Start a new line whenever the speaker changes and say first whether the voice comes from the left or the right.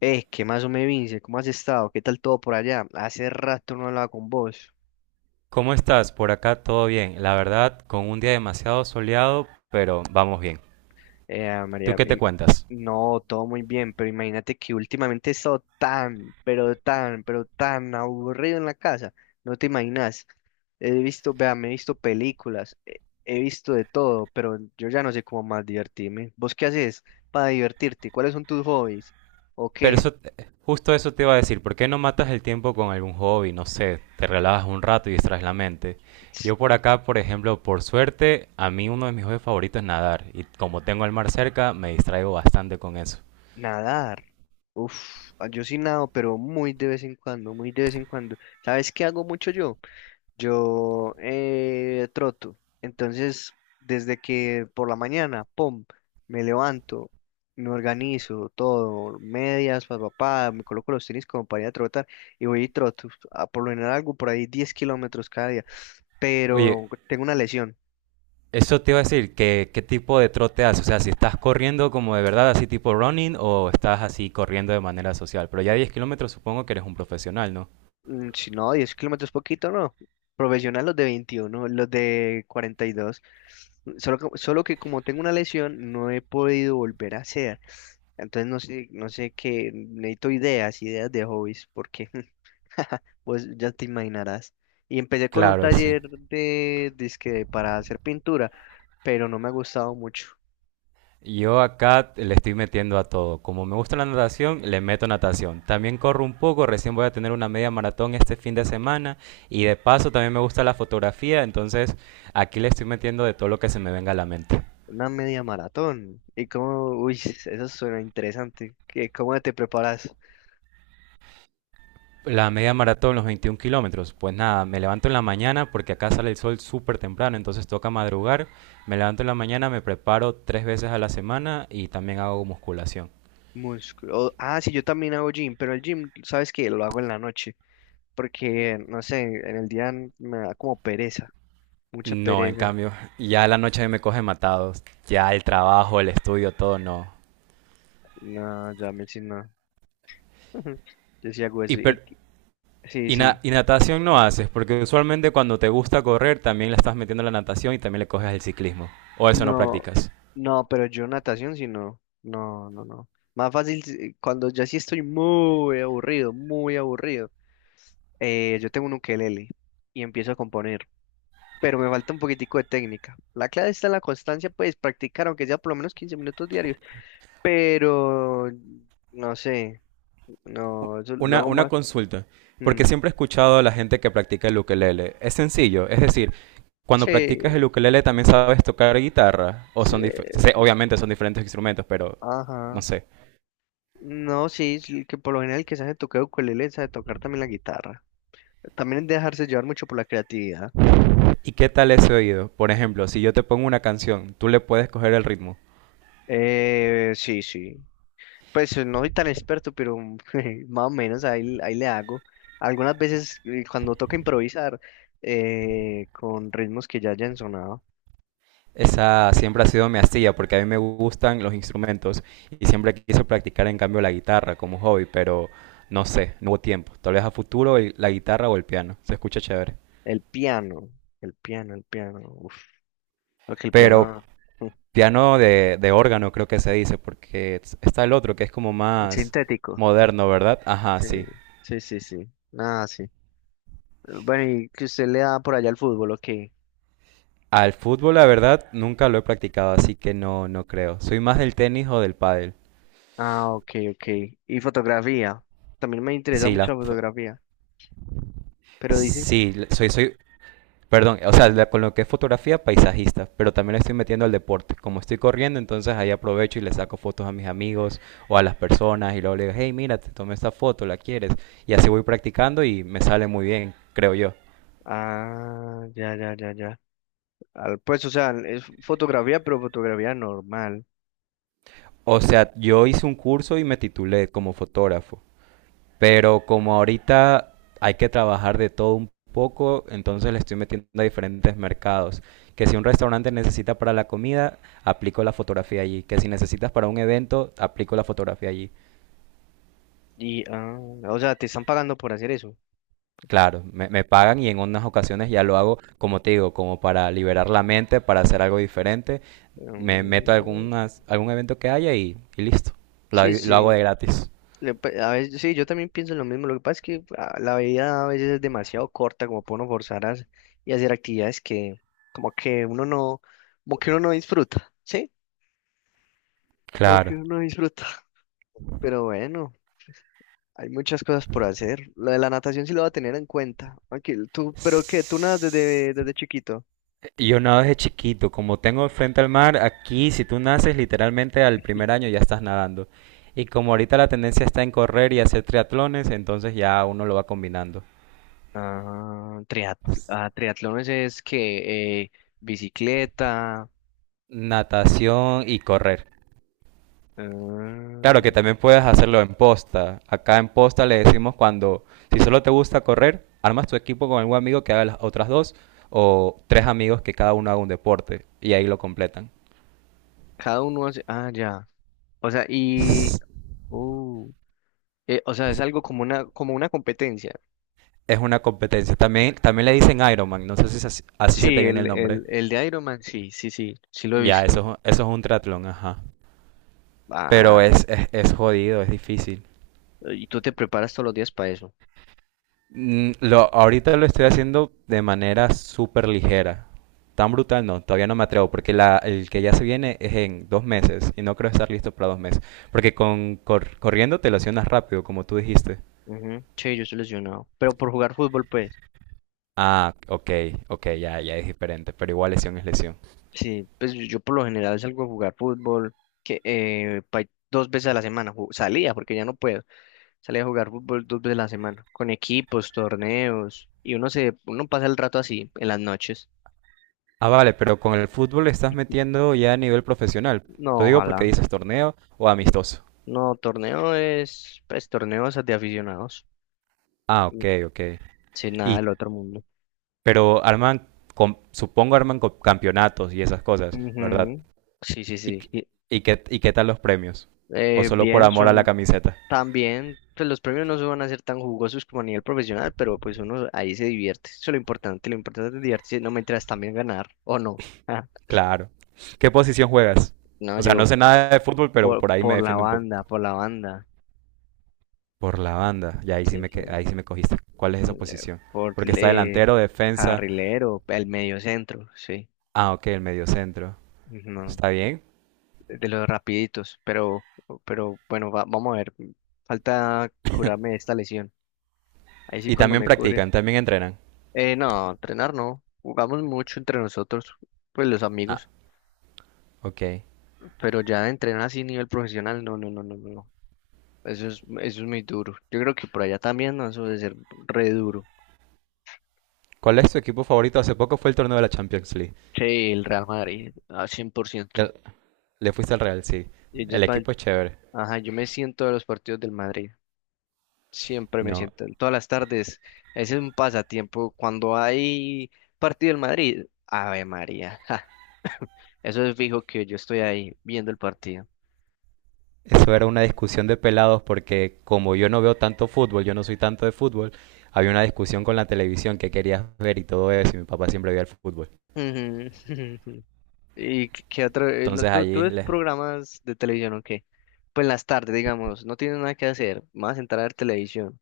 left: ¿Qué más o me Vince? ¿Cómo has estado? ¿Qué tal todo por allá? Hace rato no hablaba con vos.
right: ¿Cómo estás? Por acá todo bien. La verdad, con un día demasiado soleado, pero vamos bien.
left: Eh,
right: ¿Tú
left: María,
right: qué te
left: im-
right: cuentas?
left: no, todo muy bien, pero imagínate que últimamente he estado tan, pero tan, pero tan aburrido en la casa. No te imaginas. He visto, vea, me he visto películas, he visto de todo, pero yo ya no sé cómo más divertirme. ¿Vos qué haces para divertirte? ¿Cuáles son tus hobbies? ¿O
right: Pero
left: qué?
right: eso, justo eso te iba a decir. ¿Por qué no matas el tiempo con algún hobby? No sé, te relajas un rato y distraes la mente. Yo por acá, por ejemplo, por suerte, a mí uno de mis hobbies favoritos es nadar. Y como tengo el mar cerca, me distraigo bastante con eso.
left: Nadar. Yo sí nado, pero muy de vez en cuando, muy de vez en cuando. ¿Sabes qué hago mucho yo? Yo troto. Entonces, desde que por la mañana, pum, me levanto, me organizo todo, medias, papá, me coloco los tenis como para ir a trotar y voy y troto. A por lo general algo por ahí 10 kilómetros cada día,
right: Oye,
left: pero tengo una lesión.
right: eso te iba a decir, ¿qué tipo de trote haces? O sea, si estás corriendo como de verdad, así tipo running, o estás así corriendo de manera social. Pero ya 10 km supongo que eres un profesional, ¿no?
left: Si no, 10 kilómetros poquito, no. Profesional los de 21 los de 42. Solo que como tengo una lesión, no he podido volver a hacer. Entonces no sé, no sé qué, necesito ideas, ideas de hobbies, porque pues ya te imaginarás. Y empecé con un
right: Claro, sí.
left: taller de, dizque para hacer pintura, pero no me ha gustado mucho.
right: Yo acá le estoy metiendo a todo. Como me gusta la natación, le meto natación. También corro un poco, recién voy a tener una media maratón este fin de semana. Y de paso también me gusta la fotografía, entonces aquí le estoy metiendo de todo lo que se me venga a la mente.
left: Una media maratón. Y como, uy, eso suena interesante. ¿Cómo te preparas?
right: La media maratón, los 21 km. Pues nada, me levanto en la mañana porque acá sale el sol súper temprano, entonces toca madrugar. Me levanto en la mañana, me preparo tres veces a la semana y también hago musculación.
left: Músculo. Sí, yo también hago gym, pero el gym, sabes que lo hago en la noche, porque, no sé, en el día me da como pereza, mucha
right: No, en
left: pereza.
right: cambio, ya la noche me coge matado. Ya el trabajo, el estudio, todo no.
left: No, ya me si no. Yo sí hago
right: Y,
left: eso.
right: per-
left: Sí,
right: y, na-
left: sí.
right: y natación no haces, porque usualmente cuando te gusta correr también le estás metiendo la natación y también le coges el ciclismo. O eso no
left: No,
right: practicas.
left: no, pero yo natación sí no. No, no, no. Más fácil si- cuando ya sí estoy muy aburrido, muy aburrido. Yo tengo un ukelele y empiezo a componer, pero me falta un poquitico de técnica. La clave está en la constancia, pues practicar, aunque sea por lo menos 15 minutos diarios, pero no sé, no, eso lo
right: Una,
left: hago
right: una
left: más.
right: consulta, porque
left: mm,
right: siempre he escuchado a la gente que practica el ukelele. Es sencillo, es decir, cuando practicas el
left: sí,
right: ukelele también sabes tocar guitarra o
left: sí,
right: obviamente son diferentes instrumentos, pero no
left: ajá.
right: sé.
left: No, sí, es el que por lo general el que sabe tocar ukulele sabe tocar también la guitarra. También es dejarse llevar mucho por la creatividad.
right: ¿Y qué tal ese oído? Por ejemplo, si yo te pongo una canción, tú le puedes coger el ritmo.
left: Sí, sí. Pues no soy tan experto, pero más o menos ahí, ahí le hago. Algunas veces cuando toca improvisar con ritmos que ya hayan sonado.
right: Esa siempre ha sido mi astilla porque a mí me gustan los instrumentos y siempre quise practicar en cambio la guitarra como hobby, pero no sé, no hubo tiempo. Tal vez a futuro la guitarra o el piano, se escucha chévere.
left: El piano, el piano, el piano. Uf, lo que el
right: Pero
left: piano.
right: piano de órgano creo que se dice porque está el otro que es como
left: El
right: más
left: sintético.
right: moderno, ¿verdad? Ajá,
left: Sí,
right: sí.
left: sí, sí, sí. Nada, sí. Bueno, y que usted le da por allá al fútbol, ok.
right: Al fútbol, la verdad, nunca lo he practicado, así que no, no creo. Soy más del tenis o del pádel.
left: Ah, ok, ok. Y fotografía. También me interesa
right: Sí,
left: mucho la fotografía. Pero dice.
right: sí, soy, perdón, o sea, con lo que es fotografía, paisajista, pero también le estoy metiendo al deporte. Como estoy corriendo, entonces ahí aprovecho y le saco fotos a mis amigos o a las personas y luego le digo, hey, mira, te tomé esta foto, ¿la quieres? Y así voy practicando y me sale muy bien, creo yo.
left: Ah, ya, ya, ya, ya. Pues, o sea, es fotografía, pero fotografía normal.
right: O sea, yo hice un curso y me titulé como fotógrafo. Pero como ahorita hay que trabajar de todo un poco, entonces le estoy metiendo a diferentes mercados. Que si un restaurante necesita para la comida, aplico la fotografía allí. Que si necesitas para un evento, aplico la fotografía allí.
left: Y, ah, o sea, te están pagando por hacer eso.
right: Claro, me pagan y en unas ocasiones ya lo hago, como te digo, como para liberar la mente, para hacer algo diferente. Me meto a
left: Mm,
right: algún evento que haya y listo. Lo,
left: sí,
right: lo hago
left: sí.
right: de gratis.
left: A veces, sí, yo también pienso lo mismo. Lo que pasa es que la vida a veces es demasiado corta como para uno forzar y hacer actividades que como que uno no, como que uno no disfruta, ¿sí? Como que
right: Claro.
left: uno no disfruta. Pero bueno, hay muchas cosas por hacer. Lo de la natación sí lo va a tener en cuenta. Aquí, tú, pero que tú nadas desde, desde chiquito.
right: Yo nado desde chiquito, como tengo frente al mar, aquí si tú naces literalmente al primer año ya estás nadando. Y como ahorita la tendencia está en correr y hacer triatlones, entonces ya uno lo va combinando.
left: Ah, triat ah, triatlones es que bicicleta.
right: Natación y correr. Claro que
left: Ah,
right: también puedes hacerlo en posta. Acá en posta le decimos cuando, si solo te gusta correr, armas tu equipo con algún amigo que haga las otras dos o tres amigos que cada uno haga un deporte y ahí lo completan.
left: cada uno hace. Ah, ya. O sea, y. Uh, o sea, es algo como una competencia.
right: Es una competencia. También le dicen Ironman, no sé si es así, así se te
left: Sí,
right: viene el nombre.
left: el de Iron Man, sí, sí, sí, sí lo he
right: Ya,
left: visto.
right: eso, eso es un triatlón, ajá. Pero
left: Ah,
right: es jodido, es difícil.
left: y tú te preparas todos los días para eso.
right: Ahorita lo estoy haciendo de manera súper ligera. Tan brutal no, todavía no me atrevo, porque el que ya se viene es en 2 meses y no creo estar listo para 2 meses. Porque con corriendo te lesionas rápido, como tú dijiste.
left: Ujú. Che, yo estoy lesionado. Pero por jugar fútbol, pues.
right: Ah, ok, ok, ya, ya es diferente, pero igual lesión es lesión.
left: Sí, pues yo por lo general salgo a jugar fútbol que 2 veces a la semana. Salía, porque ya no puedo. Salía a jugar fútbol 2 veces a la semana. Con equipos, torneos. Y uno se, uno pasa el rato así, en las noches.
right: Ah, vale, pero con el fútbol le estás metiendo ya a nivel profesional. Lo
left: No,
right: digo porque
left: ojalá.
right: dices torneo o amistoso.
left: No, torneo es, pues, torneos de aficionados.
right: Ah, ok, ok.
left: Sin nada
right: Y,
left: del otro mundo.
right: pero supongo arman campeonatos y esas cosas, ¿verdad?
left: Ujú. Sí, sí,
right: ¿Y,
left: sí.
right: qué- y qué tal los premios? ¿O solo por
left: Bien,
right: amor a la
left: son
right: camiseta?
left: también, pues los premios no se van a ser tan jugosos como a nivel profesional, pero pues uno ahí se divierte. Eso es lo importante es divertirse, no me mientras también ganar, o no. Ah,
right: Claro. ¿Qué posición juegas?
left: no,
right: O sea, no
left: yo
right: sé nada de fútbol, pero por ahí me
left: por la
right: defiendo un
left: banda,
right: poco.
left: por la banda.
right: Por la banda. Y
left: Sí, sí.
right: ahí sí me cogiste. ¿Cuál es esa
left: Mm,
right: posición?
left: Por
right: Porque está delantero, defensa.
left: carrilero, el medio centro, sí.
right: Ah, ok, el mediocentro.
left: No,
right: Está bien.
left: de los rapiditos, pero bueno, vamos a ver. Falta curarme de esta lesión. Ahí sí
right: Y
left: cuando
right: también
left: me cure.
right: practican, también entrenan.
left: No, entrenar no. Jugamos mucho entre nosotros, pues los
right: Ah,
left: amigos.
right: ok.
left: Pero ya entrenar así a nivel profesional, no, no, no, no, no, no. Eso es, eso es muy duro. Yo creo que por allá también, ¿no? Eso debe ser re duro.
right: ¿Cuál es tu equipo favorito? Hace poco fue el torneo de la Champions League.
left: Sí, el Real Madrid, a cien por
right: Le,
left: ciento.
right: le fuiste al Real, sí.
left: Y
right: El
left: ellos van,
right: equipo es chévere.
left: ajá, yo me siento de los partidos del Madrid. Siempre me
right: No,
left: siento, en todas las tardes. Ese es un pasatiempo. Cuando hay partido del Madrid, Ave María. Ja, eso es fijo que yo estoy ahí viendo el partido.
right: eso era una discusión de pelados porque como yo no veo tanto fútbol, yo no soy tanto de fútbol, había una discusión con la televisión que querías ver y todo eso, y mi papá siempre veía el fútbol.
left: Ujú. ¿Y qué qué otro? No,
right: Entonces
left: ¿tú, tú
right: allí
left: ves
right: les.
left: programas de televisión o qué? Pues en las tardes, digamos, no tienes nada que hacer, más entrar a ver televisión.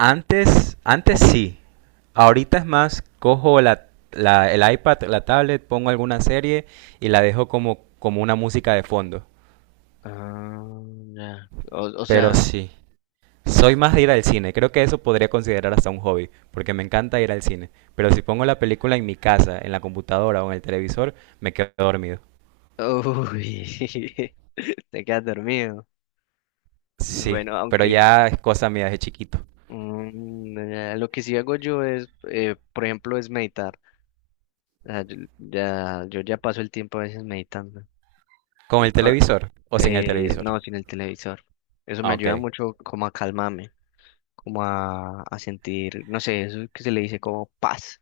right: Antes
left: O-
right: sí. Ahorita es más, cojo el iPad, la tablet, pongo alguna serie y la dejo como, como una música de fondo.
left: ah, ya. O
right: Pero
left: sea,
right: sí, soy más de ir al cine. Creo que eso podría considerar hasta un hobby, porque me encanta ir al cine. Pero si pongo la película en mi casa, en la computadora o en el televisor, me quedo dormido.
left: uy, te quedas dormido.
right: Sí,
left: Bueno,
right: pero
left: aunque
right: ya es cosa mía de chiquito.
left: ya, lo que sí hago yo es, por ejemplo, es meditar. O sea, yo, ya, yo ya paso el tiempo a veces meditando.
right: ¿Con
left: Y
right: el
left: cua-
right: televisor o sin el televisor?
left: no, sin el televisor. Eso me
right: Ah, ok,
left: ayuda mucho como a calmarme. Como a sentir, no sé, eso que se le dice como paz,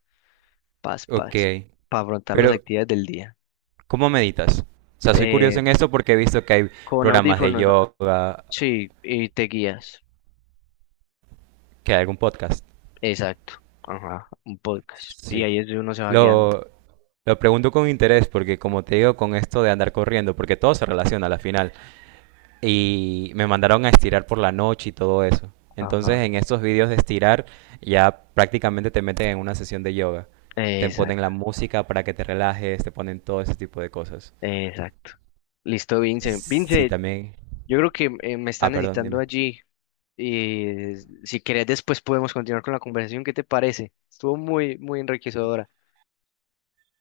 left: paz,
right: ok.
left: paz, para afrontar las
right: Pero,
left: actividades del día.
right: ¿cómo meditas? O sea, soy
left: Eh,
right: curioso en esto porque he visto que hay
left: con
right: programas de
left: audífonos,
right: yoga,
left: sí, y te guías,
right: que hay algún podcast.
left: exacto, ajá, un podcast, y
right: Sí,
left: ahí es donde uno se va guiando,
right: lo, lo pregunto con interés porque, como te digo, con esto de andar corriendo, porque todo se relaciona a la final. Y me mandaron a estirar por la noche y todo eso. Entonces
left: ajá,
right: en estos vídeos de estirar ya prácticamente te meten en una sesión de yoga. Te ponen
left: exacto,
right: la música para que te relajes, te ponen todo ese tipo de cosas.
left: exacto. Listo, Vince.
right: Sí,
left: Vince,
right: también.
left: yo creo que me están
right: Ah, perdón,
left: necesitando
right: dime.
left: allí, y eh, si querés después podemos continuar con la conversación, ¿qué te parece? Estuvo muy, muy enriquecedora.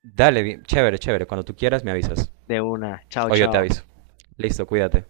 right: Dale, bien, chévere, chévere. Cuando tú quieras me avisas.
left: De una, chao,
right: O yo te
left: chao.
right: aviso. Listo, cuídate.